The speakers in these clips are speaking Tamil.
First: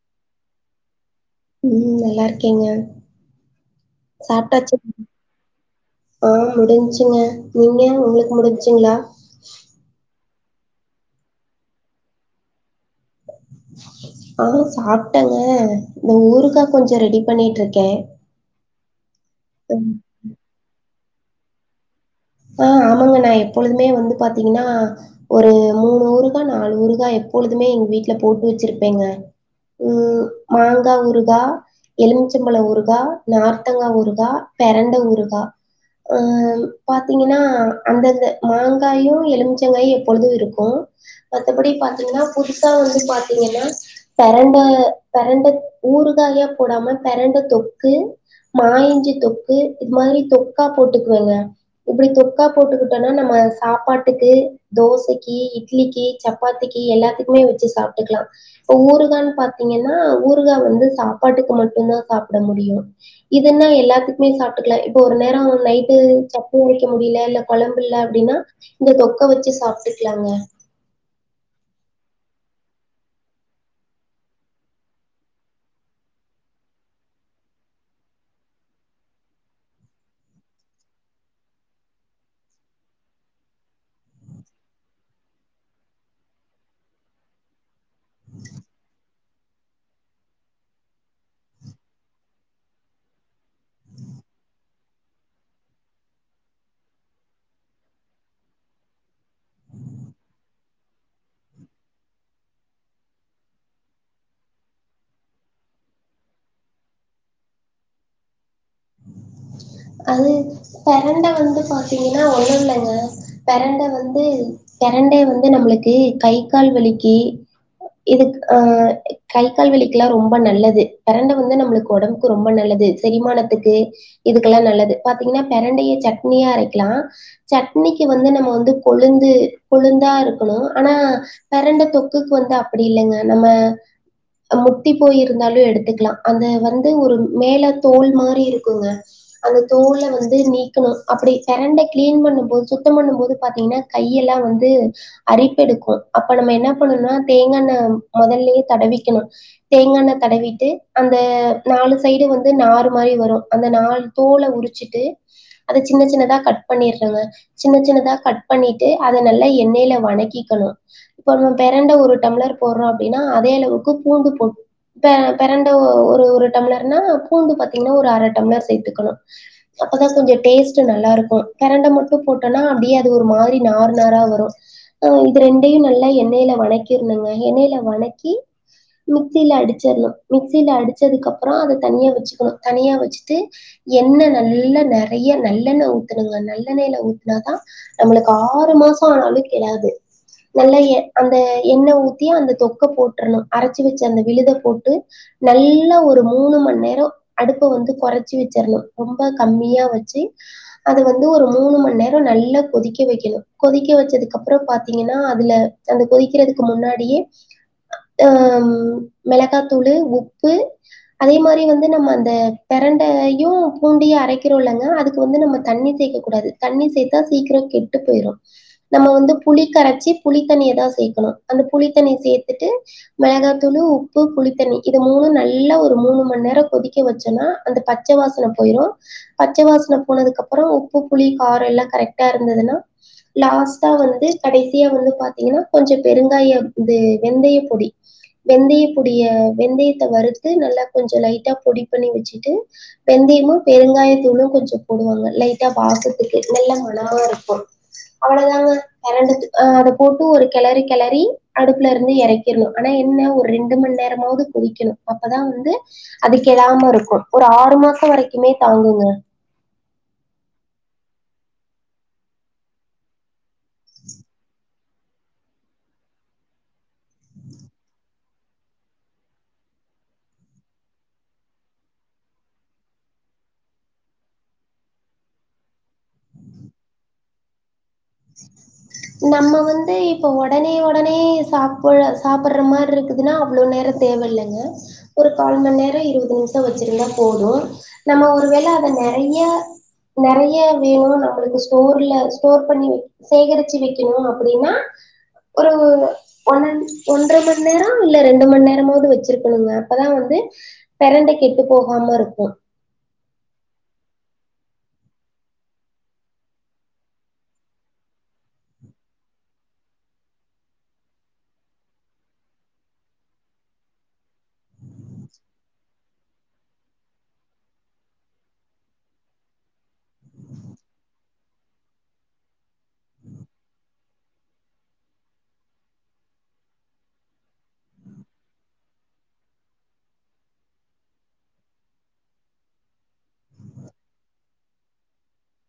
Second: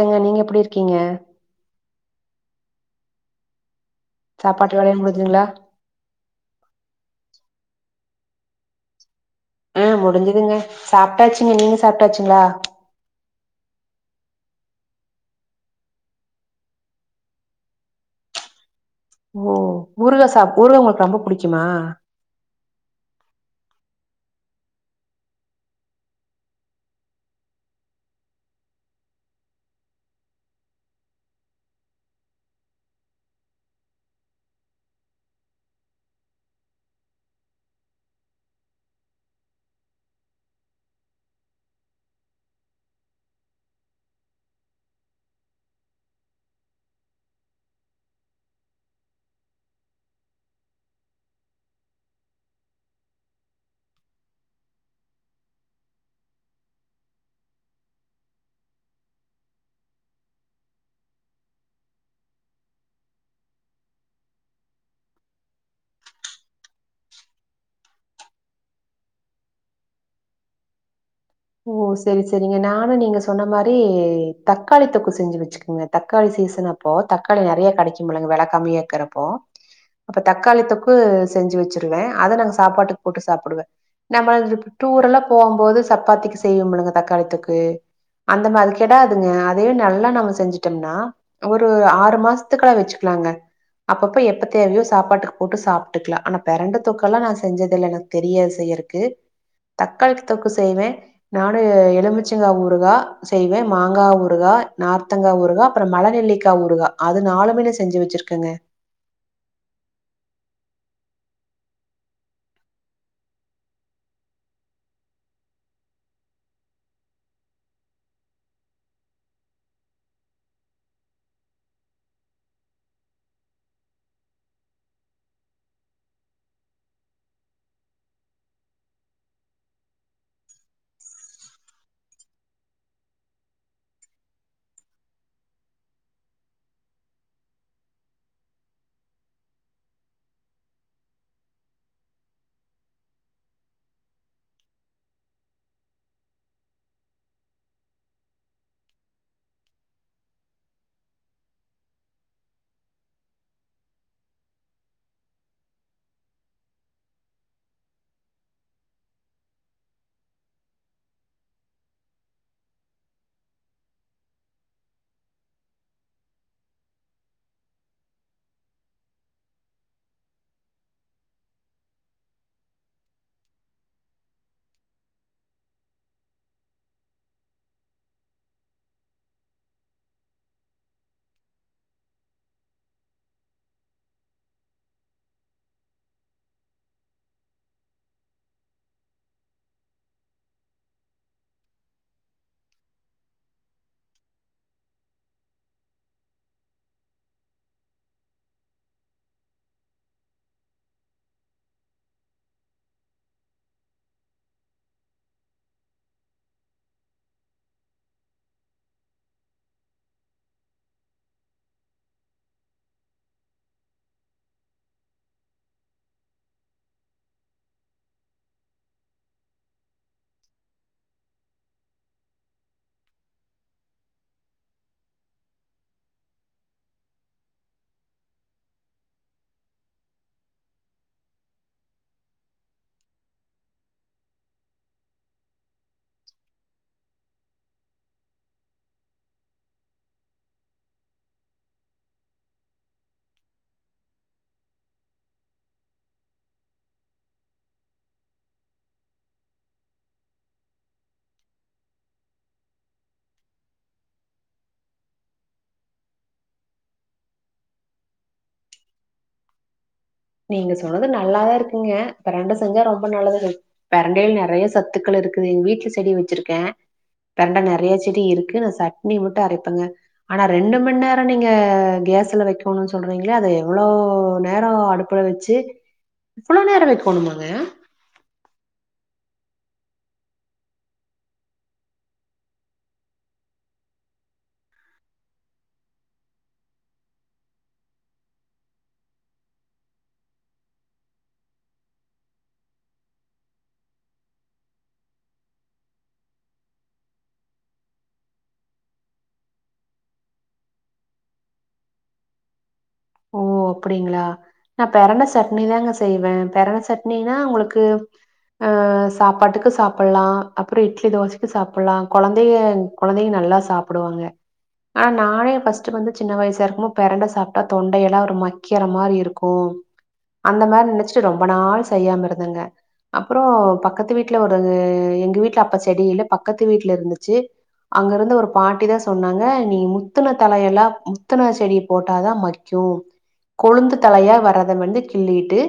ஏங்க நீங்க எப்டி இருக்கிங்க ம் நல்லாருக்கேங்க சாப்பாட்டு சாப்டாச்சா வேலையெல்லா முடிஞ்சுதுங்களா ஆ முடிஞ்சுங்க நீங்க உங்ளுக் முடிஞ்சுங்ளா ஆ முடிஞ்சிதுங்க சாப்டாச்சுங்க நீங்க சாப்டாச்சுங்ளா ஆ சாப்டேங்க இந்த ஊறுகா கொஞ்சோ ரெடி பண்ணிட்ருக்கே ஓ ம் ஊருக சாப் ஊருக உங்களுக்கு ரொம்ப பிடிக்குமா ஆ ஆமாங்க நா எப்பொழுதுமே வந்து பாத்தீங்கன்னா ஒரு மூணு ஊருக்கா நாலு உருகா எப்பொழுதுமே எங்க வீட்ல போட்டு வச்சுருப்பேங்க ம் மாங்கா ஊருகா எலுமிச்சம்பழ ஊருகா நார்த்தங்கா ஊருகா பெரண்ட ஊருகா ஆ பாத்தீங்கன்னா அந்தந்த மாங்காயு எலுமிச்சங்காயு எப்பொழுது இருக்கு மத்தபடி பாத்தீங்கன்னா புதுசா வந்து பாத்தீங்கன்னா பெரண்ட பெரண்ட ஊருகாயா போடாம பெரண்ட தொக்கு மா இஞ்சி தொக்கு இது மாரி தொக்கா போட்டுக்குவேங்க இப்டி தொக்கா போட்டுக்கிட்டோன்னா நம்ம சாப்பாட்டுக்கு தோசைக்கி இட்லிக்கி சப்பாத்திக்கி எல்லாத்துக்குமே வச்சு சாப்ட்டுக்கலா இப்ப ஊருகான்னு பாத்தீங்கன்னா ஊருகா வந்து சாப்பாட்டுக்கு மட்டுதா சாப்ட முடியு இதுன்னா எல்லாத்துக்குமே சாப்ட்டுக்கலா இப்ப ஒரு நேரோ நைட்டு [unintelligible] வைக்க முடியல இல்ல கொழம்பு இல்ல அப்டின்னா இந்த தொக்க வச்சு சாப்ட்டுக்களாங்கா ஓ செரி செரிங்க நானு நீங்க சொன்ன மாரி தக்காளி தொக்கு செஞ்சு வச்சுக்கோங்க தக்காளி சீசன் அப் அப்போ தக்காளி நெறைய கெடைக்குமுலங்க வெல கம்மியா இருக்குறப்போ அப்ப தக்காளி தொக்கு செஞ்சு வச்சுருவே அத நாங்க சாப்பாட்டுக்கு போட்டு சாப்டுவே நம்ம [unintelligible] டூர் எல்லா போம் போது சப்பாத்திக்கு செய்வோமில்லங்க தக்காளி தொக்கு அந்த மாரி கேடாதுங்க அதவே நல்லா நம்ம செஞ்சுட்டோம்னா ஒரு ஆறு மாசத்துக்கல்ல வச்சுக்கலாங்க அப்பப்ப எப்ப தேவையோ சாப்பாட்டுக்கு போட்டு சாப்ட்டுக்கலா ஆனா பெரண்ட தொக்கல்லா நா செஞ்சதில்ல எனக் தெரியா செய்றக்கு தக்காளி தொக்கு செய்வே நானு எலுமிச்சங்கா ஊருகா செய்வே மாங்கா ஊருகா நார்த்தங்க ஊருகா அப்பற மழ நெல்லிக்கா ஊருகா அது நாளுமே செஞ்சு வச்சிருக்கங்க அது பிரண்ட வந்து பாத்தீங்கன்னா ஒண்ணுல்லங்க பிரண்ட வந்து பிரண்டை வந்து நம்ளுக்கு கை கால் வலிக்கி இது ஆ கை கால் வலிக்கெல்லா ரொம்ப நல்லது பெரண்ட வந்து நம்ளுக்கு ஒடம் கு ரெம்பா நல்லது செரிமானத்துக்கு இதுக் லா நல்லது பாத்தீங்கன்னா பெரண்டைய சட்னியா அரைக்லா சட்னிக்கு வந்து நம்ம வந்து கொழுந்து கொழுந்தா இருக்கணு ஆனா பெரண்ட தொக்குக்கு வந்து அப்டி இல்லங்க நம்ம முத்தி போயிருந்தாலு எடுத்துக்லா அந்த வந்து ஒரு மேல தோல் மாரி இருக்குங்க அந்த தோள்ல வந்து நீக்ணு அப்டி பெரண்ட கிளீன் பண்ணும் போது சுத்தம் பண்ணும் போது பாத்தீங்கன்னா கையெல்லா வந்து அரிப்பெடுக்கு அப்ப நம்ம என்ன பண்ணுனா தேங்காண்ண மொதல்லே தடவிக்கணு தேங்க எண்ண தடவிட்டு அந்த நாலு சைடு வந்து நாரு மாரி வரு அந்த நாலு தோல உரிச்சுட்டூ அத சின்ன சின்னதா கட் பண்ணிறனுங்க சின்ன சின்னதா கட் பண்ணிட்டு அத நல்லா எண்ணெயில வணக்கிக்கணு இப்ப நம்ம பிரண்ட ஒரு டம்ளர் போடுறோ அப்டின்னா அதே அளவுக்கு பூண்டு போ பெரண்ட ஒரு ஒரு டம்ளர்னா பூண்டு பாத்தீங்கன்னா ஒரு அர டம்ளர் சேத்துக்கணு அப்பதா கொஞ்சோ டேஸ்ட்டு நல்லாருக்கு பெரண்ட மட்டு போட்டோனா அப்டியே அது ஒரு மாரி நார் நாரா வரு ஆ இது ரெண்டையு நல்லா எண்ணெயில வணக்கிருனுங்க எண்ணெயில வணக்கி மிக்சியில அடிச்சிரலா மிக்சியில அடிச்சதுக்கு அப்புறோ அத தனியா வச்சுக்கணு தனியா வச்சுட்டு எண்ணெ நல்லா நெறைய நல்லெண்ண ஊத்துணுங்க நல்லெண்ணயில ஊத்துனாதா நம்மளுக்கு ஆறு மாசோ ஆனாலு கெடாது நல்லா எ அந்த எண்ணெ ஊத்தி அந்த தொக்க போட்டரணு அரச்சு வச்ச அந்த விழுத போட்டு நல்லா ஒரு மூணு மணி நேரோ அடுப்ப வந்து கொறச்சு வச்சு ரணு ரொம்ப கம்மியா வச்சு அது வந்து ஒரு மூணு மணா நேரோ நல்லா கொதிக்க வைக்கணு கொதிக்க வச்சதுக்கு அப்பறோ பாத்தீங்கன்னா அதுல அது கொதிக்கறதுக்கு முன்னாடியே ஹம் மெளகாத்தூளு உப்பு அதே மாரி வந்து நம்ம அந்த பெரண்டை ம் பூண்டயு அரைக்கிறோல்லங்க அதுக்கு வந்து நம்ம தண்ணி சேக்க கூடாது தண்ணி சேத்தா சீக்கிரோ கெட்டு போயிரு நம்ம வந்து புளி கரச்சி புளித்தண்ணியதா சேக்கணு அந்த புளித்தண்ணிய சேத்துட்டு மெளகாத்தூளு உப்பு புளித்தண்ணி இத மூணு நல்லா ஒரு மூணு மணி நேரோ கொதிக்க வச்சோனா அந்த ப பச்ச வாசன போயிரு பச்ச வாசன போனதுக்கு அப்புறோ உப்பு புளி காரோ எல்லா கரெக்ட்டா இருந்ததுன்னா லாஸ்ட்டா வந்து கடைசியா வந்து பாத்தீங்கன்னா கொஞ்சோ பெருங்காயம் இது வெந்தய பொடி வெந்தய பொடிய வெந்தயத்த வறுத்து நல்லா கொஞ்சோ லைட்டா பொடி பண்ணி வச்சுட்டு வெந்தயமு பெருங்காயத்தூளு கொஞ்சோ போடுவாங்க லைட்டா வாசத்துக்கு நல்ல மணமா இருக்கும் அவ்ளோதாங்க பெரண்ட அஹ் அத போட்டு ஒரு கெளரு கெளரி அடுப்புல இருந்து இறக் ணு ஆனா என்ன ஒரு ரெண்டு மண் நேரமாவது கொதிக்கணு அப்பதா வந்து அது கெடாம இருக்கு ஒரு ஆறு மாசோ வரைக்குமே தாங்குங்க நீங்க சொன்னது நல்லாதா இருக்குங்க பெரெண்ட செஞ்சா ரொம்ப நல்லது தோழி பெரண்டைல நெறய சத்துக்கள் இருக்குது எங்க வீட்ல செடி வச்சுருக்கே பெரண்ட நெறய செடி இருக்கு நா சட்னி மட்டு அரப்பேங்க ஆனா ரெண்டு மண் நேரோ நீங்க கேஸ்ல வைக்கணுன்னு சொல்றீங்கள அது எவ்ளோ நேரோ அடுப் புல வச்சு இவ்ளோ நேரோ வைக்கணுமாங்க நம்ம வந்து இப்ப உடனே உடனே சாப்பு சாப்புற மாரி இருக்குதுன்னா அவ்ளோ நேரத் தேவல்லங்க ஒரு கால் மண் நேரோ இருபது நிமிஷோ வச்சிருந்தா போது நம்ம ஒருவேள அத நெறைய நெறய வேணு நம்மளுக்கு ஸ்டோர்ல ஸ்டோர் பண்ணி சேகரிச்சு வைக்கணு அப்டின்னா ஒரு ஒ ஒன்றர மண் நேரோ இல்ல ரெண்டு மண் நேரமாவுது வச்சிருக்கணுங்க அப்பதா வந்து பெரண்ட கெட்டு போகாம இருக்கு ஓ அப்டிங்ளா நா பெரண்ட சட்னி தாங்க செய்வே பெரண்ட சட்னினா உங்களுக்கு அஹ் சாப்பாட்டுக்கு சாப்புலா அப்புறோ இட்லி தோசைக்கு சாப்புலா கொழந்தைக கொழந்தயு நல்லா சாப்புடுவாங்க ஆனா நானே ஃபஸ்ட் வந்து சின்ன வயசா இருக்கும் போது பெரண்ட சாப்ட்டா தொண்டையெல்லா ஒரு மக்கிற மாரி இருக்கு அந்த மாரி நெனச்சுட்டு ரொம்ப நாள் செய்யாம இருந்தேங்க அப்புறோ பக்கத்து வீட்ல ஒரு எங்க வீட்ல அப்ப செடி இல்ல பக்கத்து வீட்ல இருந்துச்சு அங்க இருந்து ஒரு பாட்டி தா சொன்னாங்க நீ முத்துண தலையெலா முத்துண செடி போட்டாதா மக் சோ கொழுந்து தலையா வரத வந்து கிள்ளிட்டு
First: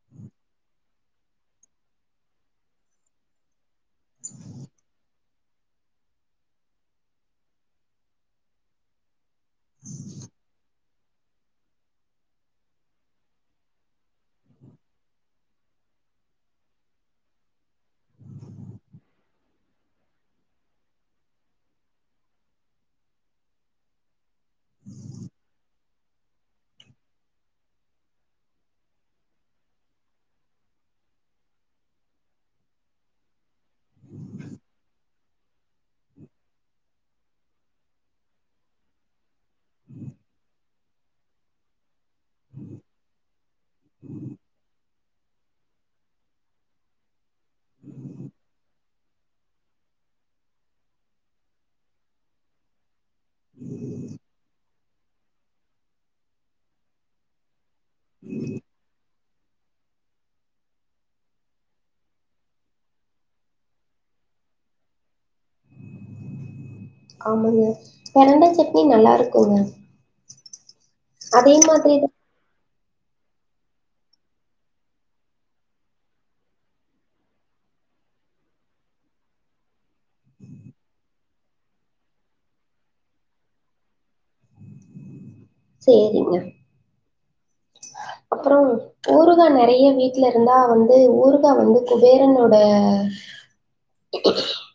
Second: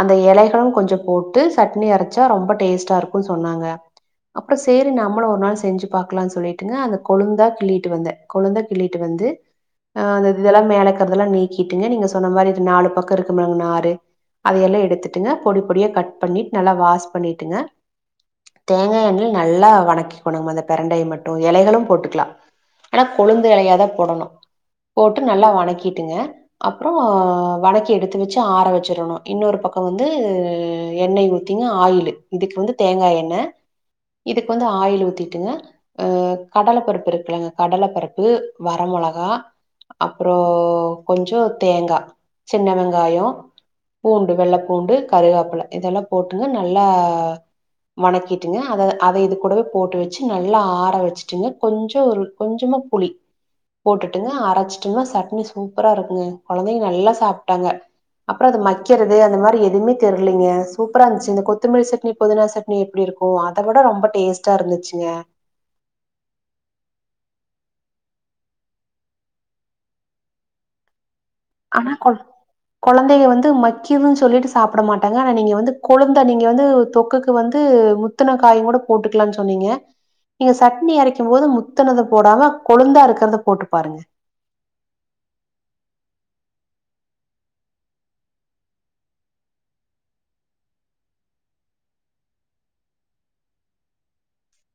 அந்த எலைகளும் கொஞ்சம் போட்டு சட்னி அரச்சா ரொம்ப டேஸ்ட்டா இருக்குன் சொன்னாங்க அப்ப சேரி நம்மளு ஒரு நாள் செஞ்சு பாக்கலான் சொல்லிட்டுங்க அந்த கொழுந்தா கிள்ளிட்டு வந்தே கொழுந்த கிள்ளிட்டு வந்து அ அந்த இது இதெல்லா மேலக்குறதெல்லா நீக்கிட்டுங்க நீங்க சொன்ன மாரி இது நாலு பக்கோ இருக்குமுலங்க நாரு அதயெல்லா எடுத்துட்டுங்க பொடி பொடியா கட் பண்ணிட் நல்லா வாஷ் பண்ணிட்டுங்க தேங்கா எண்ணெய்ல நல்லா வணக்கிக்கோணு அந்த பெரண்டைய மட்டு எலைகளும் போட்டுக்லா ஆனா கொழுந்து எலயாதா போடணு போட்டு நல்லா வணக்கிட்டுங்க அப்றோ வணக்கி எடுத்து வச்சு ஆற வச்சிரணு இன்னொரு பக்கோ வந்து எண்ணெய் ஊத் திங்க ஆயிலு இதுக்கு வந்து தேங்கா எண்ண இதுக்கு வந்து ஆயிலு ஊத்திட்டுங்க அ கடல பருப்பு இருக்குலங்க கடல பருப்பு வர மொளகா அப்புறோ கொஞ்சோ தேங்கா சின்ன வெங்காயோ பூண்டு வெள்ளப்பூண்டு கருகாப்பில இதெல்லாம் போட்டுங்க நல்லா வணக்கிட்டுங்க அத அத இது கூடவே போட்டு வச்சு நல்லா ஆற வச்சுட்டுங்க கொஞ்சோ ஒரு கொஞ்சமா புளி போட்டுட்டுங்க அரச்சுட்டோம்னா சட்னி சூப்பரா இருக்குங்க கொழந்தைங்க நல்லா சாப்ட்டாங்க அப்புறோ அது மக்கிறது அது மாரி எதுமே தெரிலீங்க சூப்பரா இருந்த்ச்சு இந்தக் கொத்தமல்லி சட்னி புதினா சட்னி எப்டி இருக்கு அத விட ரொம்ப டேஸ்ட்டா இருந்துச்சுங்க ஆமாங்க பெரண்ட சட்னி நல்லா இருக்குங்க ஆனா மாதிரி கொ தான் கொழந்தைக வந்து மக்கிதுன் சொல்லிட்டு சாப்ட மாட்டாங்க ஆனா நீங்க வந்து கொழுந்த நீங்க வந்து தொக்குக்கு வந்து மு முத்துன காய் கூட போட்டுக்கலான் சொன்னீங்க நீங்க சட்னி அரைக்கும் போது முத்துனத போடாம கொழுந்தா இருக்கிறத போட்டு பாருங்க சேரிங்க அப்புறோ ஊறுகா நெறய வீட்ல இருந்தா வந்து ஊறுகா வந்து குபேரனோட [inaudible]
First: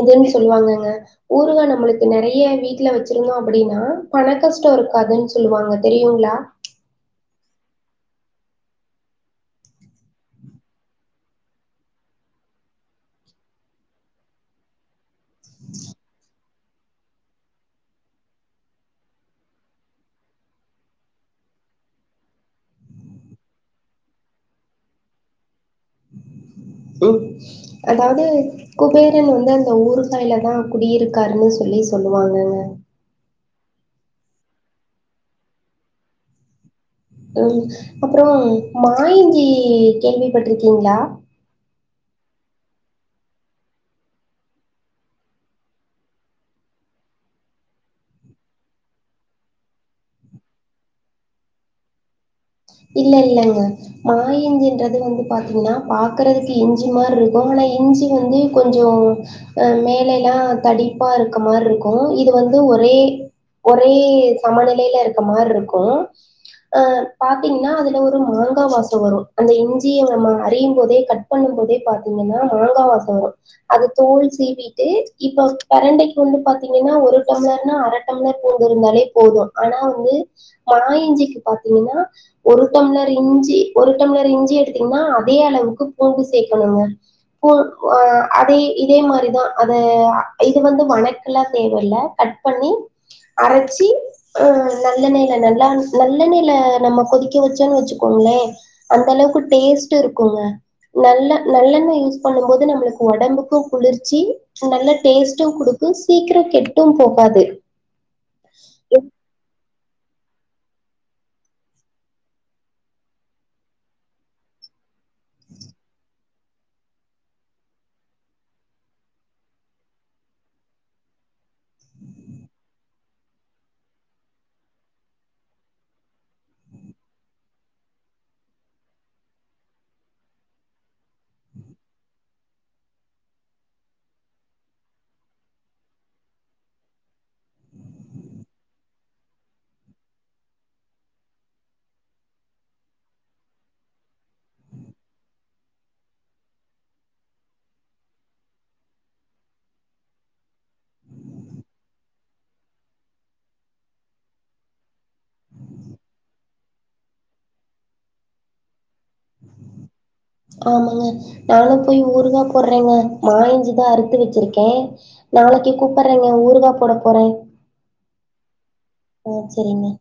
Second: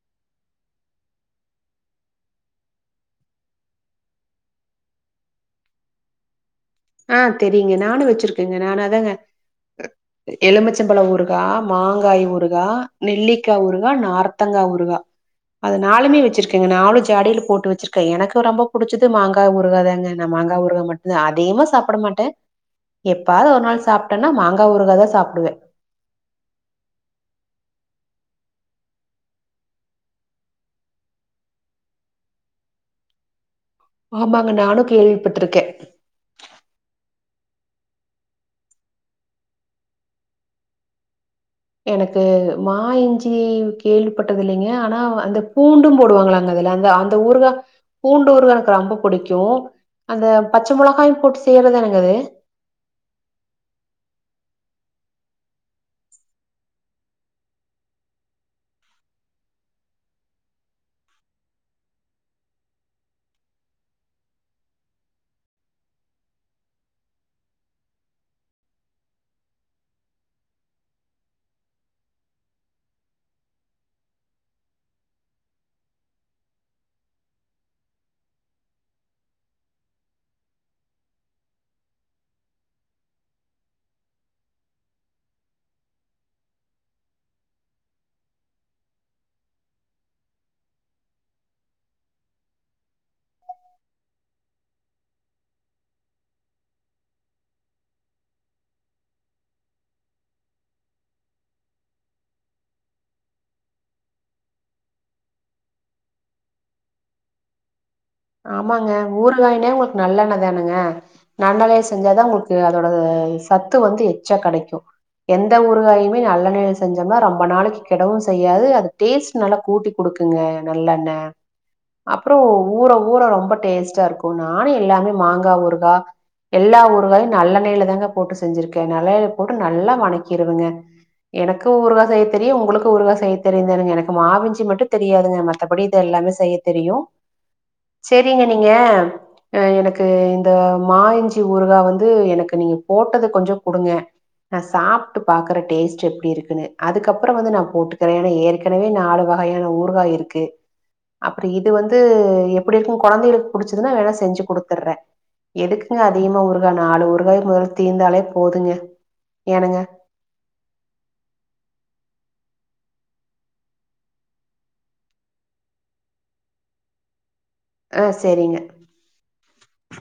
இதுன் சொல்வாங்கங்க ஊறுகா நம்மளுக்கு நெறய வீட்ல வச்சிருந்தோ அப்டின்னா பண கஷ்டோ இருக்காதுன் சொல்லுவாங்க தெரியுங்ளா ஆ தெரியுங்க நானு வச்சிருக்கேங்க நானு அதாங்க ட்ரு எ எலுமிச்சம்பழ ஊறுகா மாங்காய் ஊறுகா நெல்லிக்கா ஊறுகா நார்த்தங்கா ஊறுகா அது நாலுமே வச்சிருக்கேங்க நாலு ஜாடியில போட்டு வச்சிருக்கே எனக்கு ரொம்ப புடிச்சது மாங்கா ஊறுகாதாங்க நா மாங்கா ஊறுகா மட்டுந்தா அதிகமா சாப்ட மாட்டே எப்பாது ஒரு நாள் சாப்ட்டேன்னா மாங்கா ஊறுகா தா சாப்டுவே ம் அதாவ்து குபேரன் வந்து அந்த ஊறுகாய்ல தா குடியிருக்காருன் சொல்லி சொல்லுவாங்கங்க ஆமாங்க நானு கேள்விபட்ருக்கே ம் அப்புறோ மா இஞ்சி கேள்விபட்ருக்கீங்ளா எனக்கு மாயிஞ்சி கேள்விப்பட்டதில்லைங்க ஆனா அந்த பூண்டும் போடுவாங்களாங்க அதுல அந்த அந் இந்த ஊறுகா பூண்டு ஊறுகா எனக்கு ரொம்ப பிடிக்கு அந்த பச்ச மொளகாயும் போட்டு செய்றதானுங்க அது இல்ல இல்லங்க மாயிஞ்சின்றது வந்து பாத்தீங்ன்னா பாக்குறதுக்கு இஞ்சி மார் இருக்கு ஆனா இஞ்சி வந்து கொஞ்சோ அ மேலேல்லா தடிப்பா இருக்க மார் இருக்கு இது வந்து ஒரே ஒரே சமநெலையில இருக்க மாரி இருக்கு ஆ பாத்தீங்கனா அதுல ஒரு மங்கா வாசோ வரு அந்த இஞ்சிய நம்ம அறியு போதே கட் பண்ணு போதே பாத்தீங்கன்னா மாங்கா வாசோ வரு அது தோல் சீவிட்டு இப்ப பெரண்டைக்கு வந்து பாத்தீங்கனா ஒரு டம்ளர்னா அர டம்ளர் பூண்டு இருந்தாலே போது ஆனா வந்து மாயிஞ்சிக்கு பாத்தீங்கனா ஒரு டம்ளர் இஞ்சி ஒரு டம்ளர் இஞ்சி எடுத்தீங்கன்னா அதே அளவுக்கு பூண்டு சேர்க்கணுங்க போ ஆ அதே இதே மாரிதா அது இது வந்து வணக்கெல்லா தேவ இல்ல கட் பண்ணி அரைச்சி ஆ நல்லெண்ணெய்ல நல்லா நல்லெண்ணெய்ல நம்ம கொதிக்க வச்சன்னு வச்சுக்கோங்களே அந்த அளவுக்கு டேஸ்ட்டு இருக்குங்க நல்ல நல்லெண்ண யூஸ் பண்ணு போது நம்மளுக்கு உடம்புக்கு குளிர்ச்சி நல்ல டேஸ்ட்டு குடுக்கு சீக்கிரோ கெட்டு போகாது ஆமாங்க ஊறு காயினே உங்கள்க்கு நல்லெண்ண தானங்க நன்னதே செஞ்சாதா உங்களுக்கு அதோடது சத்து வந்து எச்சா கெடைக்கு எந்த ஊறுகாயுமே நல்லெண்ணையிலா செஞ்சம்னா ரொம்ப நாளைக்கி கெடவு செய்யாது அது டேஸ்ட் நல்லா கூட்டிக் குடுக்குங்க நல்லெண்ண அப்புறோ ஊர ஊர ரொம்ப டேஸ்ட்டா இருக்கு நா எல்லாமே மாங்கா ஊறுகா எல்லா ஊறுகாயு நல்லெண்ணெயில தாங்க போட்டு செஞ்சிருக்கே நல்லெண்ணெயில போட்டு நல்லா வணக்கிருவங்க எனக்கு ஊறுகா செய்ய தெரியு உங்களுக்கு ஊறுகா செய்ய தெரியுங்க எனக்கு மாவிஞ்சி மட்டு தெரியாதுங்க ம மத்தபடி இது எல்லாமே செய்ய தெரியு செரிங்க நீங்க அ எனக்கு இந்த மாயிஞ்சி ஊறுகா வந்து எனக்கு நீங்க போட்டது கொஞ்சோ குடுங்க நா சாப்ட்டு பாக்குறே டேஸ்ட் எப்டி இருக்குனு அதுக்கப்புறோ வந்து நா போட்டுக்கிறே ஏனா ஏற்கனவே நாலு வகையான ஊறுகா இருக்கு அப்டி இது வந்து இப்டிகு கொழந்தைகளுக்கு புடிச்சதுனா வேணா செஞ்சு குடுத்துறே எதுக்குங்க அதிகமா ஊருகா நாலு ஊறுகாயே மொதல்ல தீந்தாலே போதுங்க ஏனுங்க ஆமாங்க நானு போய் ஊறுகா போடுறேங்க மாயிஞ்சுதா அறுத்து வச்சிருக்கே நாளைக்கி கூப்புடுறேங்க ஊருகா போட போறே ஆ செரிங்க ஆ செரிங்க